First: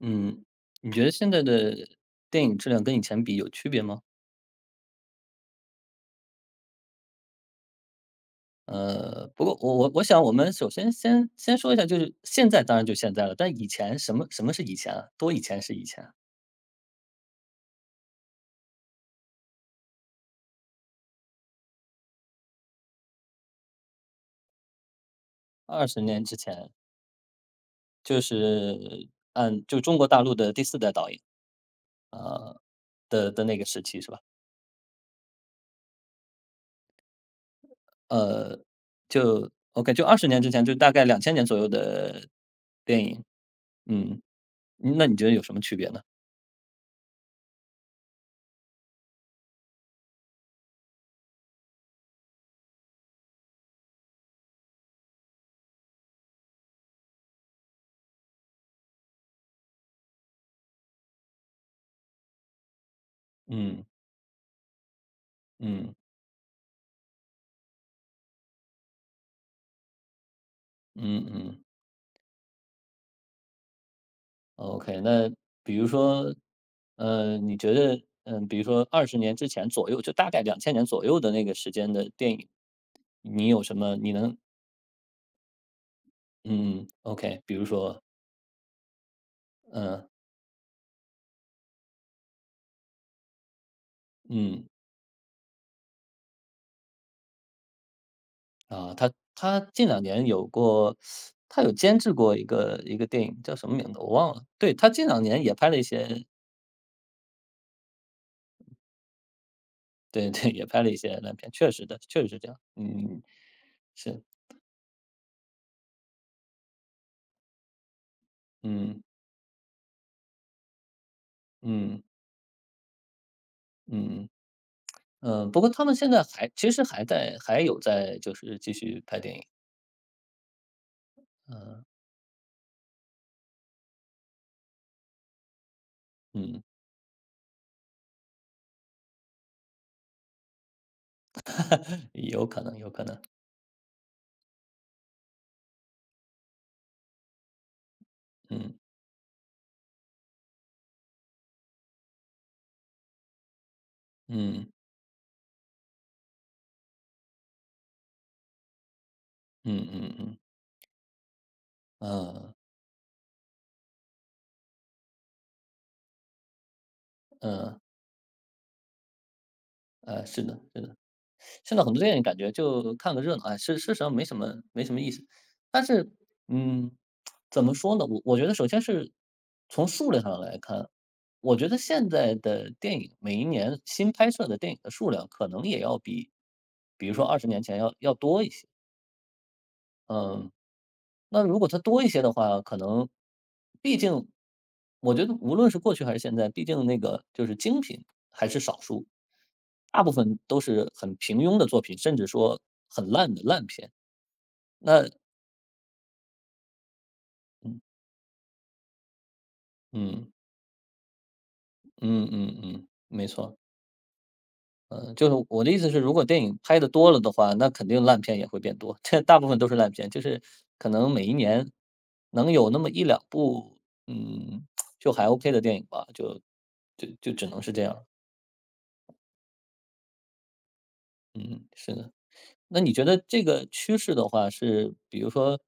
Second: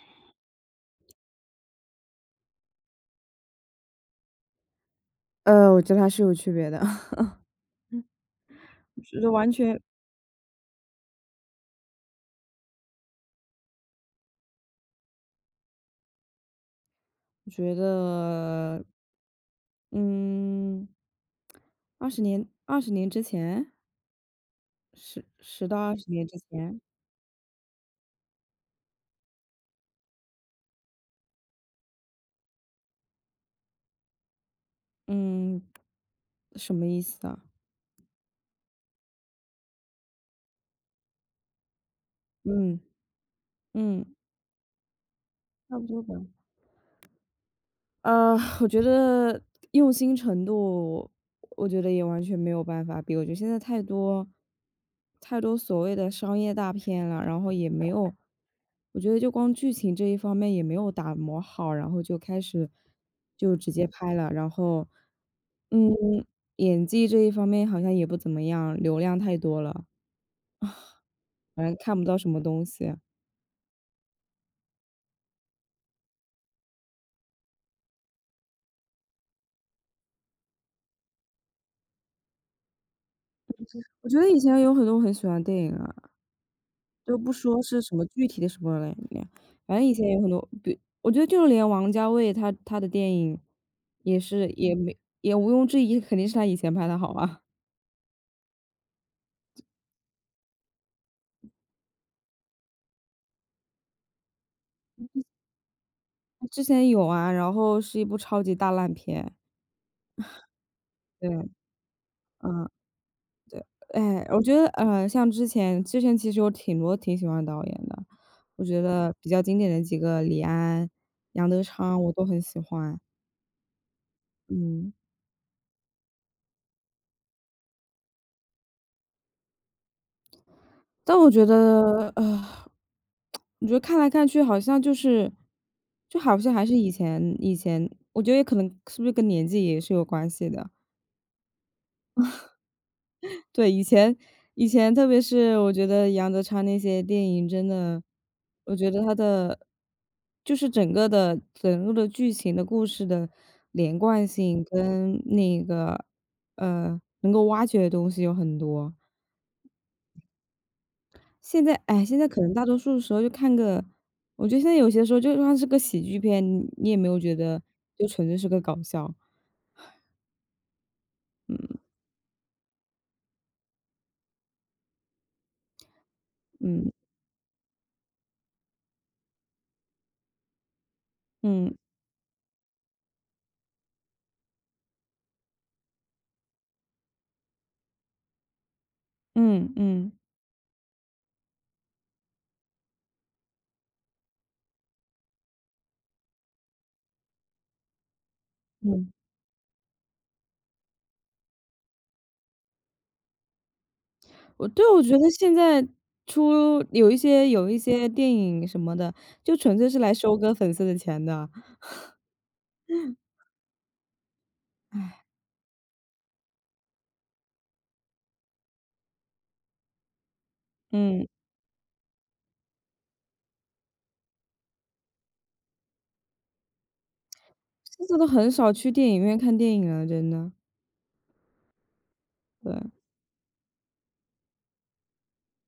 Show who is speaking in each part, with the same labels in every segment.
Speaker 1: 嗯，你觉得现在的电影质量跟以前比有区别吗？
Speaker 2: 我觉得还是有区别的。觉
Speaker 1: 呃，
Speaker 2: 得
Speaker 1: 不
Speaker 2: 完
Speaker 1: 过我
Speaker 2: 全
Speaker 1: 我我想我们首先先说一下，就是现在当然就现在了，但以前什么是以前啊？多以前是以前
Speaker 2: 觉得，嗯二十年之前，十到
Speaker 1: 二
Speaker 2: 二
Speaker 1: 十
Speaker 2: 十
Speaker 1: 年
Speaker 2: 年
Speaker 1: 之
Speaker 2: 之
Speaker 1: 前，
Speaker 2: 前。
Speaker 1: 就是按就中国大陆的第四代导演啊，的那个时期是吧？
Speaker 2: 嗯，什么意思啊？
Speaker 1: 呃，就 OK，就二十年之前，就大概两千年左右的
Speaker 2: 嗯，
Speaker 1: 电影，
Speaker 2: 嗯，
Speaker 1: 嗯，嗯那你觉得有什么区
Speaker 2: 差不
Speaker 1: 别呢？
Speaker 2: 多吧。呃，我觉得用心程度，我觉得也完全没有办法比。我觉得现在太多太多所谓的商业大片了，然后也没有，我觉得就光剧情这一方面也没有打磨好，然后就开始就直
Speaker 1: 嗯，
Speaker 2: 接拍了，然后嗯，
Speaker 1: 嗯，
Speaker 2: 演技这一方面好像也不怎么样，流量太多了，
Speaker 1: 嗯嗯。
Speaker 2: 反正看不到什么东西。
Speaker 1: OK，那比如说，你觉得，嗯，比如说二十年之前左右，就大概两千年左右的那个时间的电影，你有什么
Speaker 2: 我
Speaker 1: 你
Speaker 2: 觉得
Speaker 1: 能
Speaker 2: 以前有很多我很喜欢的电影啊，
Speaker 1: 嗯
Speaker 2: 就不
Speaker 1: ，OK，比
Speaker 2: 说
Speaker 1: 如
Speaker 2: 是什
Speaker 1: 说，
Speaker 2: 么具体的什么了，反正以
Speaker 1: 嗯，
Speaker 2: 前有很多，比我觉得就连王家卫他的电影，也是
Speaker 1: 嗯，
Speaker 2: 也没也毋庸置疑，肯定是他以前拍的好啊。
Speaker 1: 啊，他近两年有过他有监制过一个电影，叫什么名字我忘了。对，他近两年也拍了一些
Speaker 2: 之前有啊，然后是一部超级大烂片。
Speaker 1: 对对，也拍了一些烂
Speaker 2: 对，
Speaker 1: 片，确实的，确实是这样，
Speaker 2: 嗯，
Speaker 1: 嗯，是，
Speaker 2: 哎，我觉得像之前其实有挺多挺喜欢的导演的，我觉
Speaker 1: 嗯，
Speaker 2: 得比较经典的几个李安、杨德昌
Speaker 1: 嗯，
Speaker 2: 我都很喜欢。
Speaker 1: 嗯。
Speaker 2: 嗯。
Speaker 1: 嗯，不过他们现在还其实还在还有在就是继续拍电影，
Speaker 2: 但我觉得，我觉得看来看去好像就是，就好像
Speaker 1: 嗯，
Speaker 2: 还是以前，我觉得也可能是不是跟年纪也是有关系的。
Speaker 1: 有可能有可能，
Speaker 2: 对，以前特别是我觉得杨德昌那些电影真的，我
Speaker 1: 嗯
Speaker 2: 觉得他的就是整个的剧情的故事的连贯性
Speaker 1: 嗯
Speaker 2: 跟能够挖掘的东西有很多。
Speaker 1: 嗯嗯嗯，
Speaker 2: 现在，哎，现在可能
Speaker 1: 呃
Speaker 2: 大多数时候就看个我觉得现在有些时候就算是个喜剧片，你也没有觉得
Speaker 1: 呃
Speaker 2: 就纯粹是个搞笑。
Speaker 1: 是的是的，现在很多电影感觉就看个热闹，哎，事实上没什么没什么意思。但是，
Speaker 2: 嗯，
Speaker 1: 嗯，怎么说呢？我觉得首先是从数量上来看，我觉
Speaker 2: 嗯，
Speaker 1: 得现在的电影每一年新拍摄的电影的数量可能也要比，比如说二十年前要多一些，
Speaker 2: 嗯，嗯，
Speaker 1: 嗯。那如果它多一些的话，可能毕竟我觉得无论是过去还是现在，毕竟那个就是精品还是少数，
Speaker 2: 嗯。
Speaker 1: 大部分都是很平庸的作品，甚至说很烂的烂片。
Speaker 2: 对，我
Speaker 1: 那
Speaker 2: 觉得现在有一些有一
Speaker 1: 嗯
Speaker 2: 些电影什么的，就纯粹是来
Speaker 1: 嗯
Speaker 2: 收割粉丝的钱的。
Speaker 1: 嗯嗯嗯，没错。呃，
Speaker 2: 唉，
Speaker 1: 就是我的意思是，如果电影拍的多了的话，那肯定烂片也会变多。这大部分都是烂片，就是可能每
Speaker 2: 嗯，
Speaker 1: 一年能有那么一两部，嗯，就还 OK 的电影吧，就就只能是这样。
Speaker 2: 现在都很少去电影院看电影了，真的。
Speaker 1: 嗯，是的。
Speaker 2: 对，
Speaker 1: 那你觉得这个趋势的话是，比如说，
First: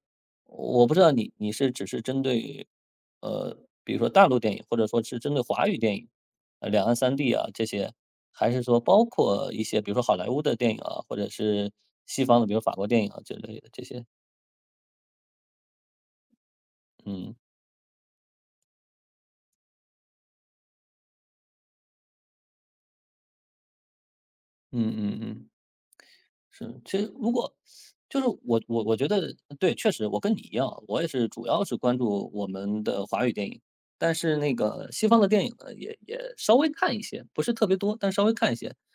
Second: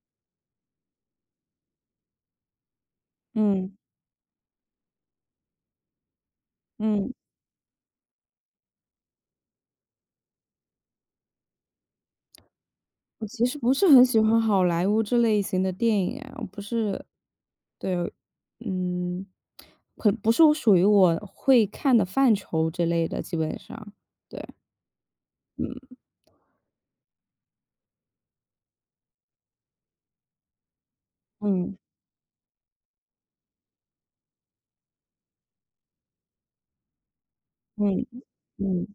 Speaker 1: 我不知道你是只是针对，呃，
Speaker 2: 嗯，
Speaker 1: 比如说大陆电影，或者说是针对华语电影，呃，两岸
Speaker 2: 嗯。
Speaker 1: 三地啊这些，还是说包括一些比如说好莱坞的电影啊，或者是西方的，比如法国电影啊
Speaker 2: 我
Speaker 1: 之
Speaker 2: 其实
Speaker 1: 类的
Speaker 2: 不
Speaker 1: 这
Speaker 2: 是很
Speaker 1: 些？
Speaker 2: 喜欢好莱坞这类型的电影啊。我不是
Speaker 1: 嗯
Speaker 2: 对，嗯，可不是我属于我会看的范畴之类的，基本上。对，
Speaker 1: 嗯嗯嗯。
Speaker 2: 嗯，
Speaker 1: 是，其实如果就是我觉得对，确实我跟你一样，我也是主要
Speaker 2: 嗯，
Speaker 1: 是关注我们的华语电影，但是那个西方的电影呢，也也稍微看一些，不是特别多，
Speaker 2: 嗯，
Speaker 1: 但稍微看一些。
Speaker 2: 嗯，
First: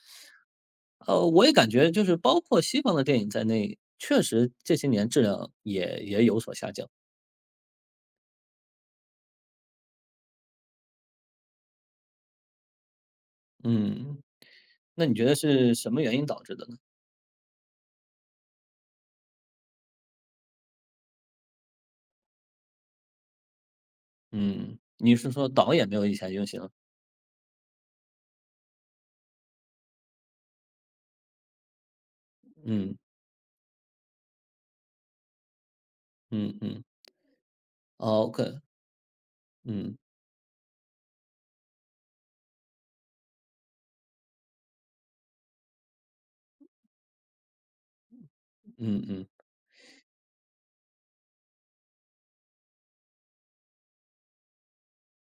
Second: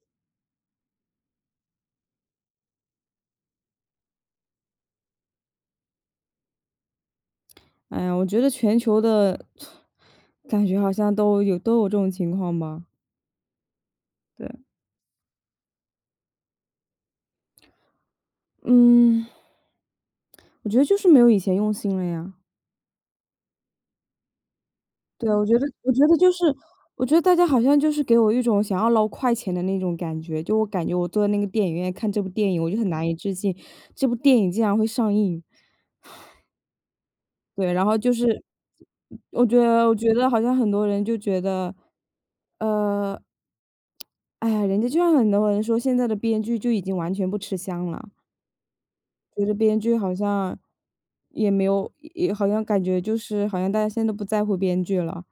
Speaker 1: 呃，我也感觉就是包括西方的电影在内，确实这些年质量也也有所下降。
Speaker 2: 哎呀，我觉得全球的 感觉好像都有这种情况吧。
Speaker 1: 嗯，
Speaker 2: 对，
Speaker 1: 那你觉得是什么原因导致的呢？
Speaker 2: 嗯，我觉得就是没有以前用心了呀。
Speaker 1: 嗯，你
Speaker 2: 对，
Speaker 1: 是
Speaker 2: 我
Speaker 1: 说
Speaker 2: 觉得
Speaker 1: 导演
Speaker 2: 我
Speaker 1: 没
Speaker 2: 觉
Speaker 1: 有以
Speaker 2: 得就
Speaker 1: 前
Speaker 2: 是，
Speaker 1: 用心了？
Speaker 2: 我觉得大家好像就是给我一种想要捞快钱的那种感觉，就我感觉我坐在那个电影院看这部电影，我就很
Speaker 1: 嗯
Speaker 2: 难以置信，这部电影竟然会上映。
Speaker 1: 嗯嗯，
Speaker 2: 对，然后就
Speaker 1: 哦
Speaker 2: 是，
Speaker 1: ，OK，
Speaker 2: 我觉得我
Speaker 1: 嗯
Speaker 2: 觉得好像很多人就觉得，呃，哎呀，人家就像很多人说，现在的编剧就已经完全不吃香了。
Speaker 1: 嗯嗯
Speaker 2: 觉得编剧好像也没有也好像感觉就是好像大家现在都不在乎编剧了。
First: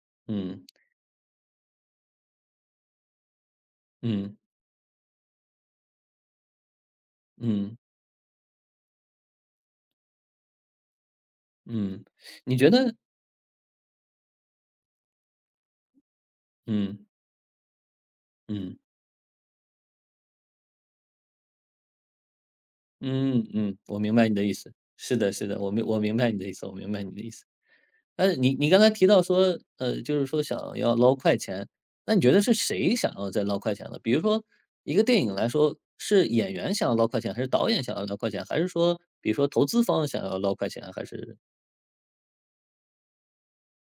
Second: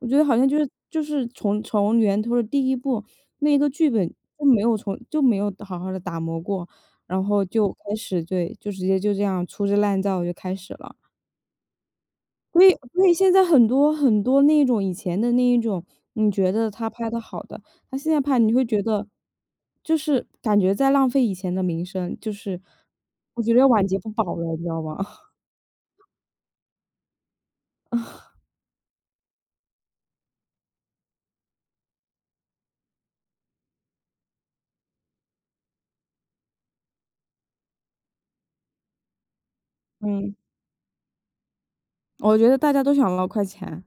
Speaker 2: 我觉得好像就
Speaker 1: 嗯
Speaker 2: 是就是从源头的第一步，那一个剧本
Speaker 1: 嗯。
Speaker 2: 就没有好好的打磨过，然后就
Speaker 1: 嗯
Speaker 2: 开始，对，就直接就这样粗制滥造就开始了。
Speaker 1: 嗯，你
Speaker 2: 所
Speaker 1: 觉
Speaker 2: 以
Speaker 1: 得
Speaker 2: 所以现在很多很多那种以前的那一种，你觉得他
Speaker 1: 嗯，
Speaker 2: 拍的好的，他现在拍你会
Speaker 1: 嗯，
Speaker 2: 觉得，就是感觉在浪费以前的名声，就是我
Speaker 1: 嗯
Speaker 2: 觉得要
Speaker 1: 嗯，
Speaker 2: 晚节
Speaker 1: 我
Speaker 2: 不
Speaker 1: 明白你
Speaker 2: 保
Speaker 1: 的意
Speaker 2: 了，你知
Speaker 1: 思。
Speaker 2: 道吗？
Speaker 1: 是 的是的，我明白你的意思我明白你的意思。但是你刚才提到说，呃，就是说想要捞快钱，那你觉得是谁想要在捞快钱呢？比如说一个电影来说，是演员想要捞快钱，还是导演想要捞快钱，还是说比如说投资方想
Speaker 2: 嗯，
Speaker 1: 要捞快钱，还是
Speaker 2: 我觉得大家都想捞快钱。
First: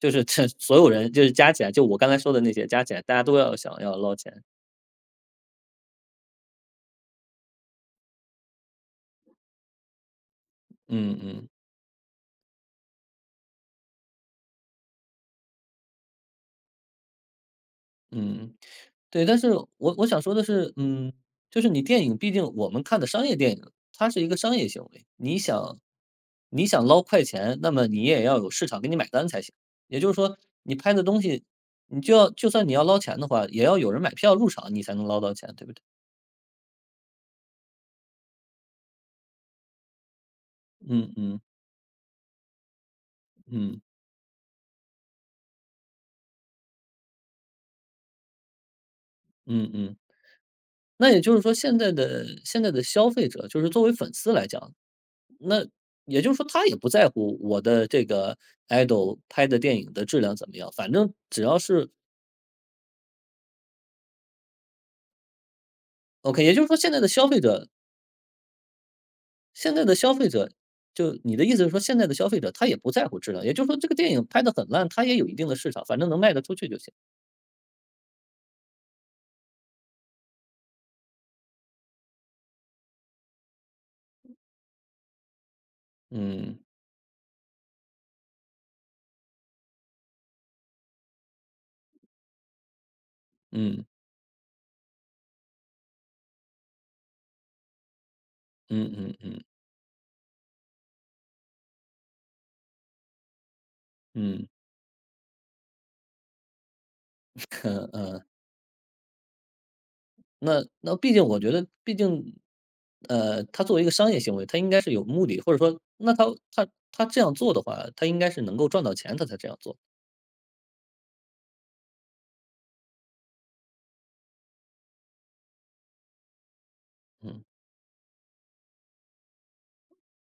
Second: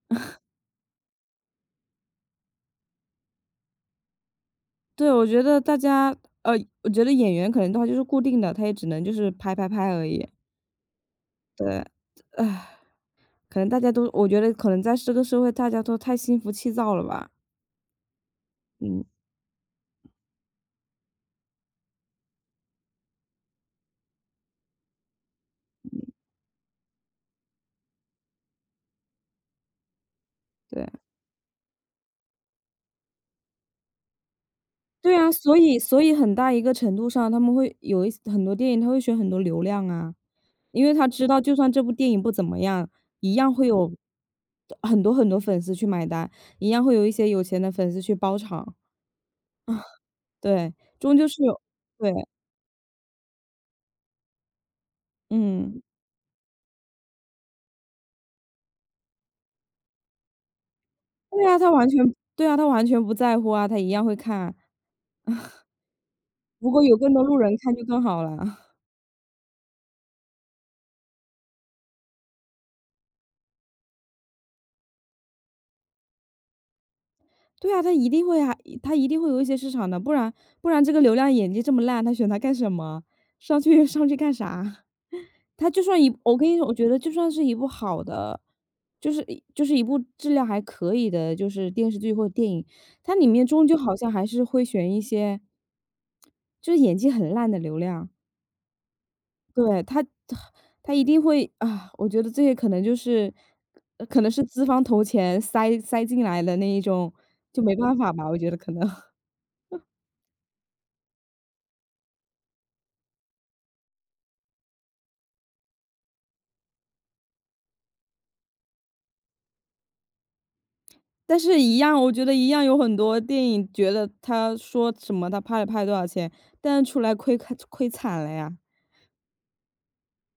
Speaker 1: 就是这所有人就是加起来，就我刚才说的那些加起来，大家都要想要捞钱。
Speaker 2: 对，我觉得呃，演员可能的话就是固定的，他也只能就是拍拍拍而已。
Speaker 1: 嗯嗯。
Speaker 2: 对，唉，可能大家都我觉得可能在这个社会大家都太心浮气躁了吧。
Speaker 1: 嗯，
Speaker 2: 嗯，
Speaker 1: 对，但是我想说的是，嗯，就是你电影毕竟我们看的商业电影，它是一个商业行为，你想捞快钱，那么你也要有市场给你买单才行。也就是说，你
Speaker 2: 对。
Speaker 1: 拍的东西，你就要就算你要捞钱的话，也要有人买票入场，你才能
Speaker 2: 对
Speaker 1: 捞
Speaker 2: 啊，
Speaker 1: 到钱，
Speaker 2: 所
Speaker 1: 对不
Speaker 2: 以
Speaker 1: 对？
Speaker 2: 所以很大一个程度上，他们会有很多电影，他会选很多流量啊，因为他
Speaker 1: 嗯
Speaker 2: 知道
Speaker 1: 嗯
Speaker 2: 就算这部电影不怎么样，一样会
Speaker 1: 嗯
Speaker 2: 有很多很多粉丝去买单，一样会有一些有钱的粉丝去包场。
Speaker 1: 嗯嗯。
Speaker 2: 对，
Speaker 1: 那
Speaker 2: 终
Speaker 1: 也
Speaker 2: 究
Speaker 1: 就
Speaker 2: 是
Speaker 1: 是说，
Speaker 2: 有。
Speaker 1: 现在
Speaker 2: 对，
Speaker 1: 的现在的消费者，就是作为粉丝来讲，那
Speaker 2: 嗯，
Speaker 1: 也就是说他也不在乎我的这个 idol 拍的电影的质量怎么样，反正只
Speaker 2: 对啊，
Speaker 1: 要
Speaker 2: 他完
Speaker 1: 是
Speaker 2: 全。对啊，他完全不在乎啊，他一样会看，
Speaker 1: OK。也就是
Speaker 2: 如
Speaker 1: 说
Speaker 2: 果
Speaker 1: 现
Speaker 2: 有
Speaker 1: 在的
Speaker 2: 更多
Speaker 1: 消
Speaker 2: 路
Speaker 1: 费
Speaker 2: 人
Speaker 1: 者
Speaker 2: 看就更好了。
Speaker 1: 现在的消费者就你的意思是说现在的消费者他也不在乎质量，也就是说这个电影拍的很烂，他也有一定的市场，反正能卖得出去就行。
Speaker 2: 对啊，他一定会啊，他一定会有一些市场的，不然这个流量演技这么烂，他选他干什么？上去干啥？他就算一我跟你
Speaker 1: 嗯
Speaker 2: 说，我觉得就算是一部好的，就是一部质量还可以的，就是电视剧或者电影，它里面终究
Speaker 1: 嗯
Speaker 2: 好像还是会选一些就是演技很烂的流量。
Speaker 1: 嗯嗯嗯
Speaker 2: 对，他一定会啊，我觉得这些可能就是可能是
Speaker 1: 嗯，
Speaker 2: 资方投钱塞进来的那一种，就没办法
Speaker 1: 嗯，
Speaker 2: 吧，我觉得可能。
Speaker 1: 那那毕竟我觉得，毕竟，呃，他作为一个商业行为，他应该是有目的，或者说，那他他这样做的话，他应该是能够赚到钱，他才这样做。
Speaker 2: 但是，一样，我觉得一样有很多电影，觉得他说什么他拍了多少钱，但是出来
Speaker 1: 嗯。
Speaker 2: 亏惨了呀。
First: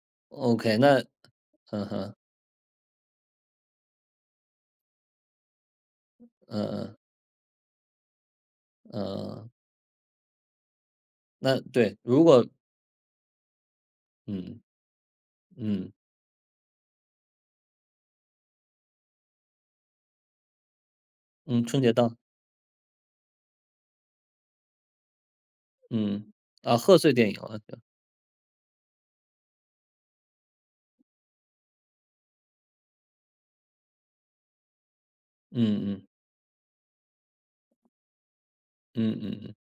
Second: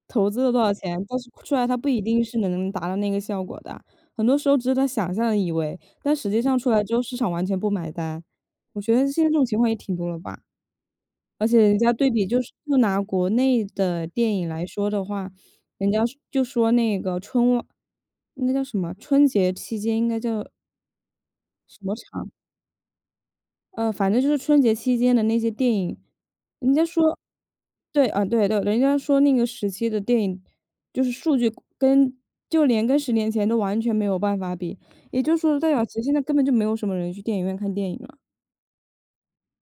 Speaker 2: 投资了多少
Speaker 1: OK，
Speaker 2: 钱，
Speaker 1: 那
Speaker 2: 但是出来它
Speaker 1: 嗯
Speaker 2: 不一
Speaker 1: 哼，
Speaker 2: 定是能达到那个效果的，很多时候只是他想象的以为，但实际上
Speaker 1: 嗯
Speaker 2: 出来之
Speaker 1: 嗯
Speaker 2: 后市场完全不买单。我觉得现在这种
Speaker 1: 嗯，
Speaker 2: 情况也挺多了吧，而且
Speaker 1: 那
Speaker 2: 人家
Speaker 1: 对，
Speaker 2: 对
Speaker 1: 如
Speaker 2: 比就
Speaker 1: 果
Speaker 2: 是就拿国内的电影
Speaker 1: 嗯
Speaker 2: 来说的话，人
Speaker 1: 嗯
Speaker 2: 家就说那个春晚那叫什么，春节期间应该叫
Speaker 1: 嗯，
Speaker 2: 什
Speaker 1: 春节
Speaker 2: 么
Speaker 1: 档，
Speaker 2: 场反正就是春节期间的那些电影，
Speaker 1: 嗯
Speaker 2: 人
Speaker 1: 啊，
Speaker 2: 家
Speaker 1: 贺岁
Speaker 2: 说。
Speaker 1: 电影了，就
Speaker 2: 对，啊，对对，人家说那个时期的电影，就是数据跟就连跟10年前都完全没有办法比，也就是说代表其
Speaker 1: 嗯
Speaker 2: 实
Speaker 1: 嗯
Speaker 2: 现在根本就没有什么人去电影院看电影了。
Speaker 1: 嗯嗯嗯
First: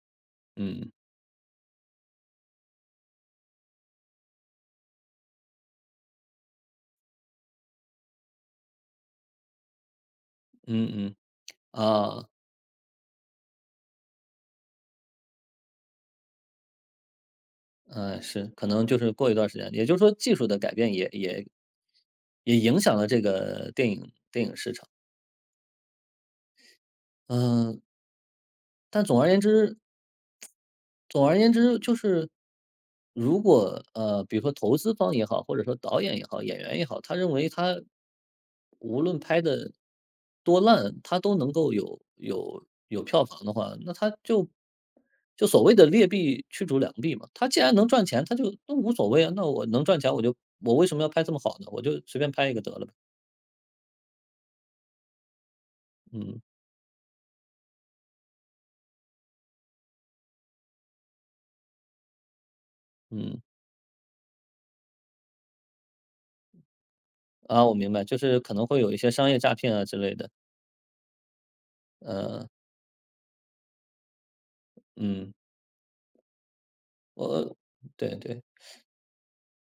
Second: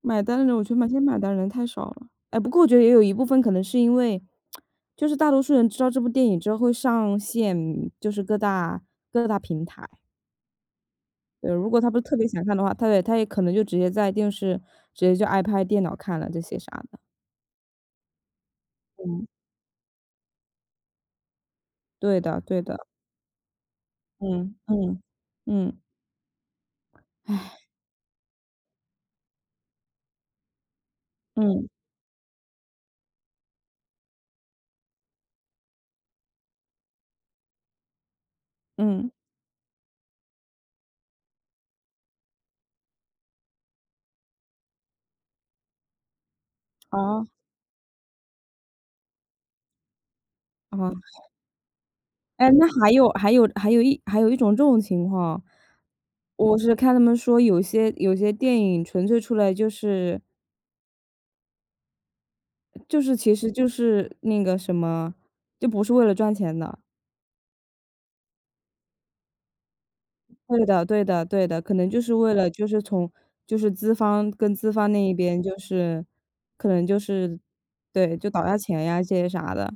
Speaker 2: 买单的人，我觉得
Speaker 1: 嗯
Speaker 2: 现在买单的人太少了。哎，不过我觉得也有一部分可能是因为，就是大多数人知道这部电影之后会上线，就是各大平台。
Speaker 1: 嗯嗯
Speaker 2: 对，如果他不是特别
Speaker 1: 啊，
Speaker 2: 想看的话，他也可能就直接在电视直接就 iPad 电脑看了这些啥的。
Speaker 1: 嗯，是，可能就是
Speaker 2: 嗯，
Speaker 1: 过一段时间，也就是说技术的改变也也
Speaker 2: 对的
Speaker 1: 也
Speaker 2: 对
Speaker 1: 影
Speaker 2: 的，
Speaker 1: 响了这个电影，
Speaker 2: 嗯，嗯，嗯，唉，
Speaker 1: 嗯，但总而言之总而言
Speaker 2: 嗯，
Speaker 1: 之，就是如果呃，比如说投资方也好，或者说导演也好，演员也好，他认为他无
Speaker 2: 嗯，
Speaker 1: 论拍的多烂，他都能够有票房的话，那他就就所谓的劣币驱逐良币
Speaker 2: 好，
Speaker 1: 嘛。他既然能赚钱，他就都无所谓啊。那我能赚钱，我就我为
Speaker 2: 哦，
Speaker 1: 什么要拍这么好呢？我就随便拍
Speaker 2: 哎，
Speaker 1: 一个
Speaker 2: 那
Speaker 1: 得了
Speaker 2: 还
Speaker 1: 呗。
Speaker 2: 有还有还有一还有一种这种情况，
Speaker 1: 嗯
Speaker 2: 我是看他们说有些电影纯粹出来就是就是其
Speaker 1: 嗯
Speaker 2: 实就是那个什么，就不是为了赚钱的。
Speaker 1: 啊，我明白，就是可能会有一些商业诈骗啊之类的。
Speaker 2: 对的对的对的，可能就是为
Speaker 1: 呃
Speaker 2: 了就是从就是资方那一
Speaker 1: 嗯，
Speaker 2: 边就是可能就是。
Speaker 1: 我
Speaker 2: 对，
Speaker 1: 对
Speaker 2: 就
Speaker 1: 对。
Speaker 2: 倒下钱呀这些啥的。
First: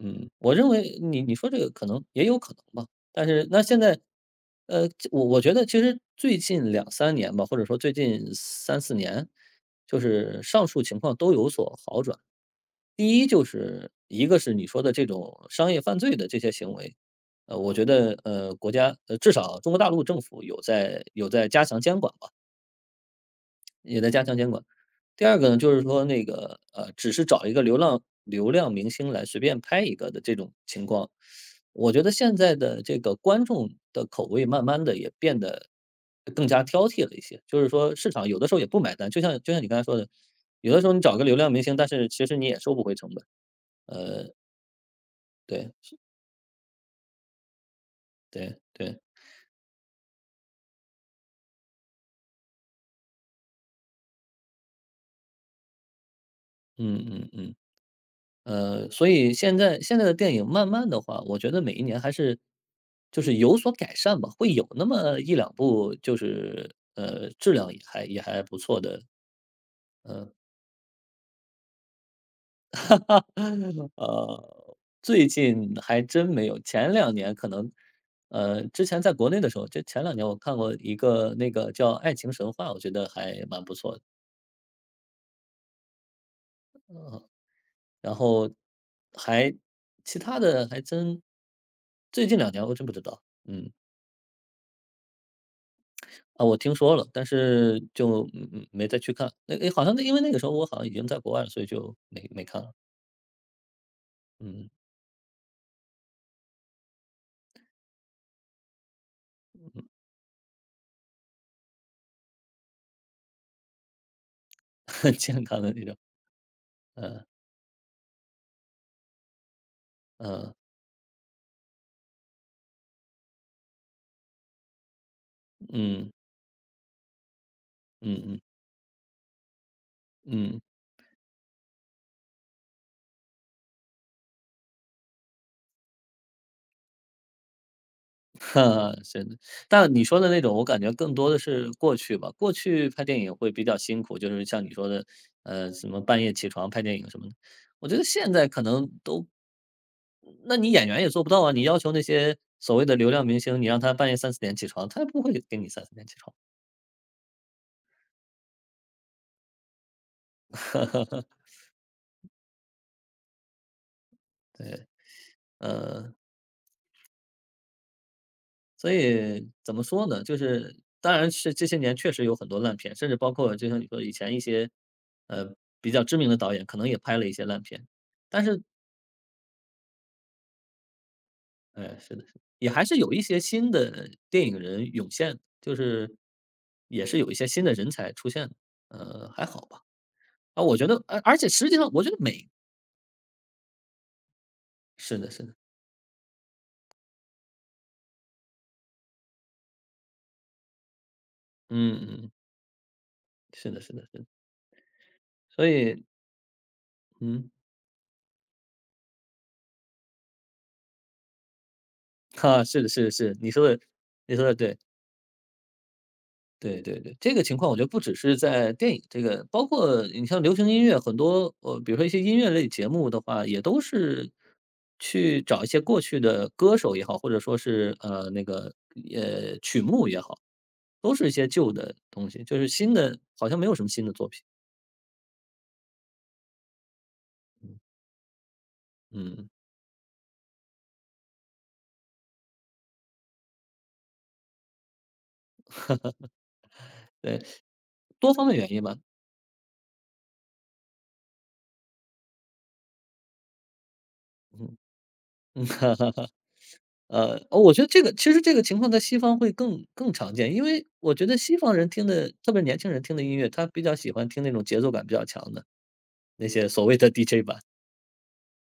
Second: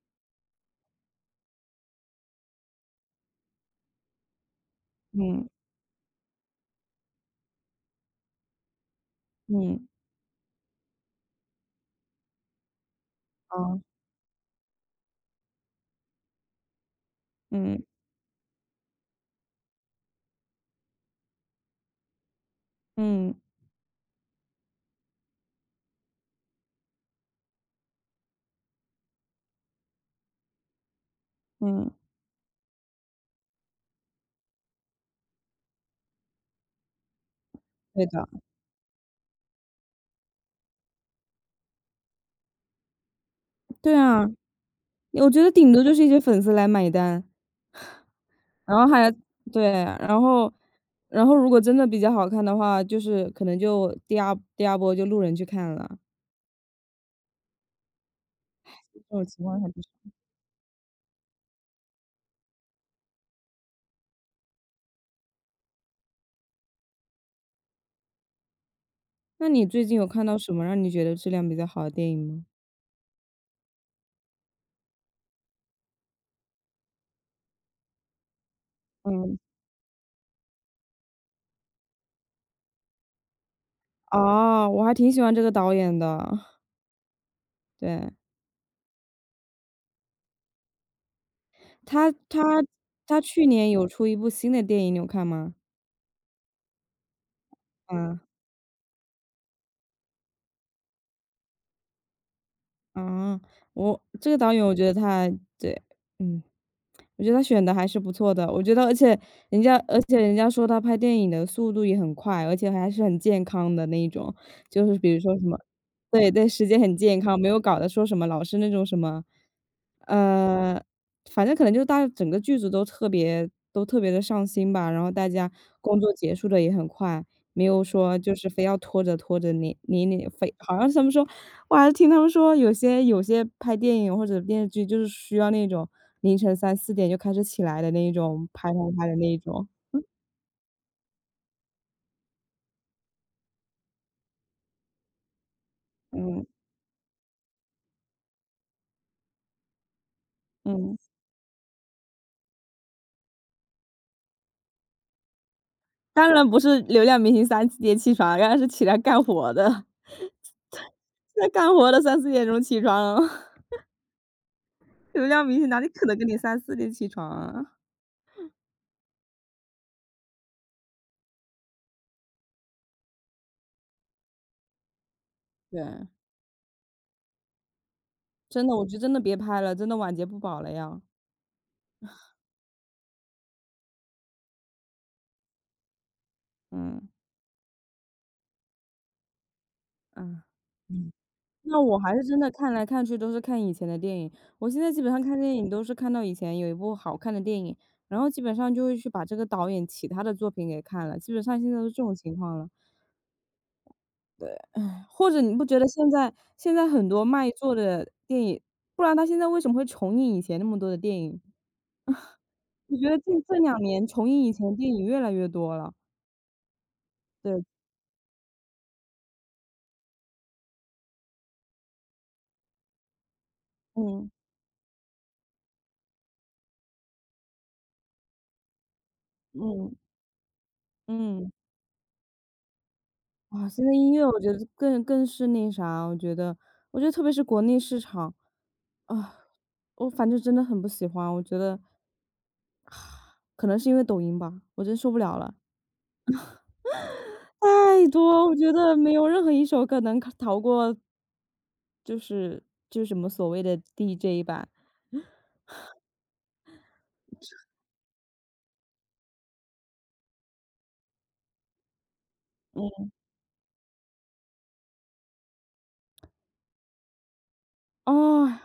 Speaker 1: 嗯，我认为你说这个可能也有可能吧，但是那现在，呃，这我
Speaker 2: 嗯，
Speaker 1: 觉得其实最近两三年吧，或者说最近三四年，
Speaker 2: 嗯，
Speaker 1: 就是上述情况都有所好转。第一就
Speaker 2: 啊，
Speaker 1: 是一个是你说的这种商业犯罪的这些行为，呃，我
Speaker 2: 嗯，
Speaker 1: 觉得呃国家呃至少中国大陆政府有在有在加强监管吧。
Speaker 2: 嗯，
Speaker 1: 也在加强监管。第二个呢，就是说那个呃，只是找一个流浪流量明星来随便拍一个的这种情况，
Speaker 2: 嗯，
Speaker 1: 我觉得现在的这个观众的口味慢慢的也变得更加挑剔了一些，就是说
Speaker 2: 对
Speaker 1: 市
Speaker 2: 的，
Speaker 1: 场有的时候也不买单，就像你刚才说的，有的时候你找个流量明星，但是其实你也收不回成本。
Speaker 2: 对啊。我觉得顶多就
Speaker 1: 对
Speaker 2: 是一些粉丝来买单，
Speaker 1: 对
Speaker 2: 然后
Speaker 1: 对，
Speaker 2: 还。对，然后如果真的比较好看的话，就是可能就第二波就路人去看了，
Speaker 1: 嗯嗯嗯。呃，
Speaker 2: 这
Speaker 1: 所
Speaker 2: 种
Speaker 1: 以
Speaker 2: 情
Speaker 1: 现
Speaker 2: 况还不
Speaker 1: 在
Speaker 2: 少。
Speaker 1: 现在的电影慢慢的话，我觉得每一年还是就是有所改善吧，会有那么一两部就是呃质量也还也还不错的，
Speaker 2: 那你最近有看到什么让你觉得质量比较好的电影吗？
Speaker 1: 呃，最近还真没有，前两年可能呃之前在国
Speaker 2: 嗯。
Speaker 1: 内的时候，就前两年我看过一个那个叫《爱情神话》，我觉得还蛮不错的，
Speaker 2: 哦，我还挺喜欢这个导演的。
Speaker 1: 呃
Speaker 2: 对，
Speaker 1: 然后还其他的还真
Speaker 2: 他
Speaker 1: 最近两
Speaker 2: 他
Speaker 1: 年我真不知
Speaker 2: 他
Speaker 1: 道，
Speaker 2: 去年
Speaker 1: 嗯。
Speaker 2: 有出一部新的电影，你有看吗？
Speaker 1: 啊，我听说了，但是
Speaker 2: 嗯。
Speaker 1: 就嗯嗯没再去看。那诶，好像那因为那个时候我好像已经在国外了，所以就没没看了。
Speaker 2: 啊，我这个导演
Speaker 1: 嗯，
Speaker 2: 我觉得对，嗯，我觉得他选的还是不错的。我觉得而且人家说他拍电影的速度也很快，而且还是很健康的那一种。就是比 如说什
Speaker 1: 健
Speaker 2: 么。
Speaker 1: 康的那种，
Speaker 2: 对对，时间很健
Speaker 1: 呃，
Speaker 2: 康，没有搞得说什么老是那种什么，
Speaker 1: 呃，
Speaker 2: 呃，反正可能就大整个剧组都特别的上心吧，然后大家工
Speaker 1: 嗯，
Speaker 2: 作结束的也很快。没有
Speaker 1: 嗯
Speaker 2: 说就
Speaker 1: 嗯
Speaker 2: 是非要拖着拖着你非
Speaker 1: 嗯，
Speaker 2: 好像是他们说，我还是听他们说有些拍电影或者电视剧就是需要那种凌晨三四点就开始起来的那一 种拍拍
Speaker 1: 哈，
Speaker 2: 拍的
Speaker 1: 是
Speaker 2: 那
Speaker 1: 的。
Speaker 2: 一种。
Speaker 1: 但你说的那种，我感觉更多的是过去吧，过去拍电影会比较辛苦，就是像你说的，呃，什么半夜
Speaker 2: 嗯，
Speaker 1: 起床拍电影什么的。我觉得现在可能都那你演
Speaker 2: 嗯。
Speaker 1: 员也做不到啊，你要求那些所谓的流量明星，你让他半夜三四点起床，他也不会给你三四点起
Speaker 2: 当
Speaker 1: 床。
Speaker 2: 然不是流量明星三四点起床，当然是起来干活的。在干活的三四点钟起床。
Speaker 1: 对。
Speaker 2: 流量明星哪里可
Speaker 1: 呃，
Speaker 2: 能跟你三四点起床啊？
Speaker 1: 所以怎么说呢？就是当然是这些年确实有很多烂片，甚至包括就像你说以前一些，呃，
Speaker 2: 对，
Speaker 1: 比较知名的导演可能也拍了一些烂片，但是，
Speaker 2: 真的，我觉得真的别拍了，真的晚节不保了呀。
Speaker 1: 哎，是的，是的也还是有一些新的电影人涌现，就是也
Speaker 2: 嗯，
Speaker 1: 是有一些新的人才出现的，呃，还好吧。
Speaker 2: 嗯，
Speaker 1: 啊，我觉得，
Speaker 2: 嗯。
Speaker 1: 而且实际
Speaker 2: 那
Speaker 1: 上
Speaker 2: 我
Speaker 1: 我觉
Speaker 2: 还
Speaker 1: 得
Speaker 2: 是真
Speaker 1: 美
Speaker 2: 的看来看去都是看以前的电影，我现在基本
Speaker 1: 是
Speaker 2: 上
Speaker 1: 的，
Speaker 2: 看
Speaker 1: 是的，
Speaker 2: 电影都是看到以前有一部好看的电影，然后基本上就会去把这个导演其他的作品给看了，基本上现在都是这种
Speaker 1: 嗯嗯，
Speaker 2: 情况了。
Speaker 1: 是的，是的，是的，
Speaker 2: 对，唉，或者你不
Speaker 1: 所
Speaker 2: 觉得
Speaker 1: 以，
Speaker 2: 现在很多卖
Speaker 1: 嗯，
Speaker 2: 座的电影，不然他现在为什么会重映以前那么多的电影？
Speaker 1: 哈，是的，
Speaker 2: 我
Speaker 1: 是
Speaker 2: 觉
Speaker 1: 的，
Speaker 2: 得
Speaker 1: 是的
Speaker 2: 近
Speaker 1: 你
Speaker 2: 这
Speaker 1: 说的，
Speaker 2: 两年重
Speaker 1: 你
Speaker 2: 映
Speaker 1: 说
Speaker 2: 以
Speaker 1: 的
Speaker 2: 前的
Speaker 1: 对。
Speaker 2: 电影越来越多了。
Speaker 1: 对对对，这个情
Speaker 2: 对，
Speaker 1: 况我觉得不只是在电影这个，包括你像流行音乐，很多呃，比如说一些音乐类节目的话，也都
Speaker 2: 嗯，
Speaker 1: 是去找一些过去的歌手也好，或者说是呃那个呃曲
Speaker 2: 嗯，
Speaker 1: 目也好，都是一些
Speaker 2: 嗯。
Speaker 1: 旧的东西，就是新的好像没
Speaker 2: 啊，
Speaker 1: 有什
Speaker 2: 现
Speaker 1: 么
Speaker 2: 在
Speaker 1: 新
Speaker 2: 音
Speaker 1: 的
Speaker 2: 乐
Speaker 1: 作
Speaker 2: 我
Speaker 1: 品。
Speaker 2: 觉得更是那啥，我觉得，特别是国内市场。啊，
Speaker 1: 嗯，
Speaker 2: 我反正真的很不喜欢。我觉得可能是因为抖音吧，我真受不了了，
Speaker 1: 对，
Speaker 2: 太
Speaker 1: 多
Speaker 2: 多，
Speaker 1: 方
Speaker 2: 我
Speaker 1: 面原
Speaker 2: 觉
Speaker 1: 因
Speaker 2: 得
Speaker 1: 吧。
Speaker 2: 没有任何一首歌能逃过，就是什么所谓的 DJ 版，
Speaker 1: 嗯，呃，哦我觉得这个其实这个情况在西方会更常见，因为我觉得西方人听的，特别是年轻人
Speaker 2: 嗯，
Speaker 1: 听的音乐，他比较喜欢听那种节奏感比较强的。那些所谓的 DJ 吧。
Speaker 2: 哦。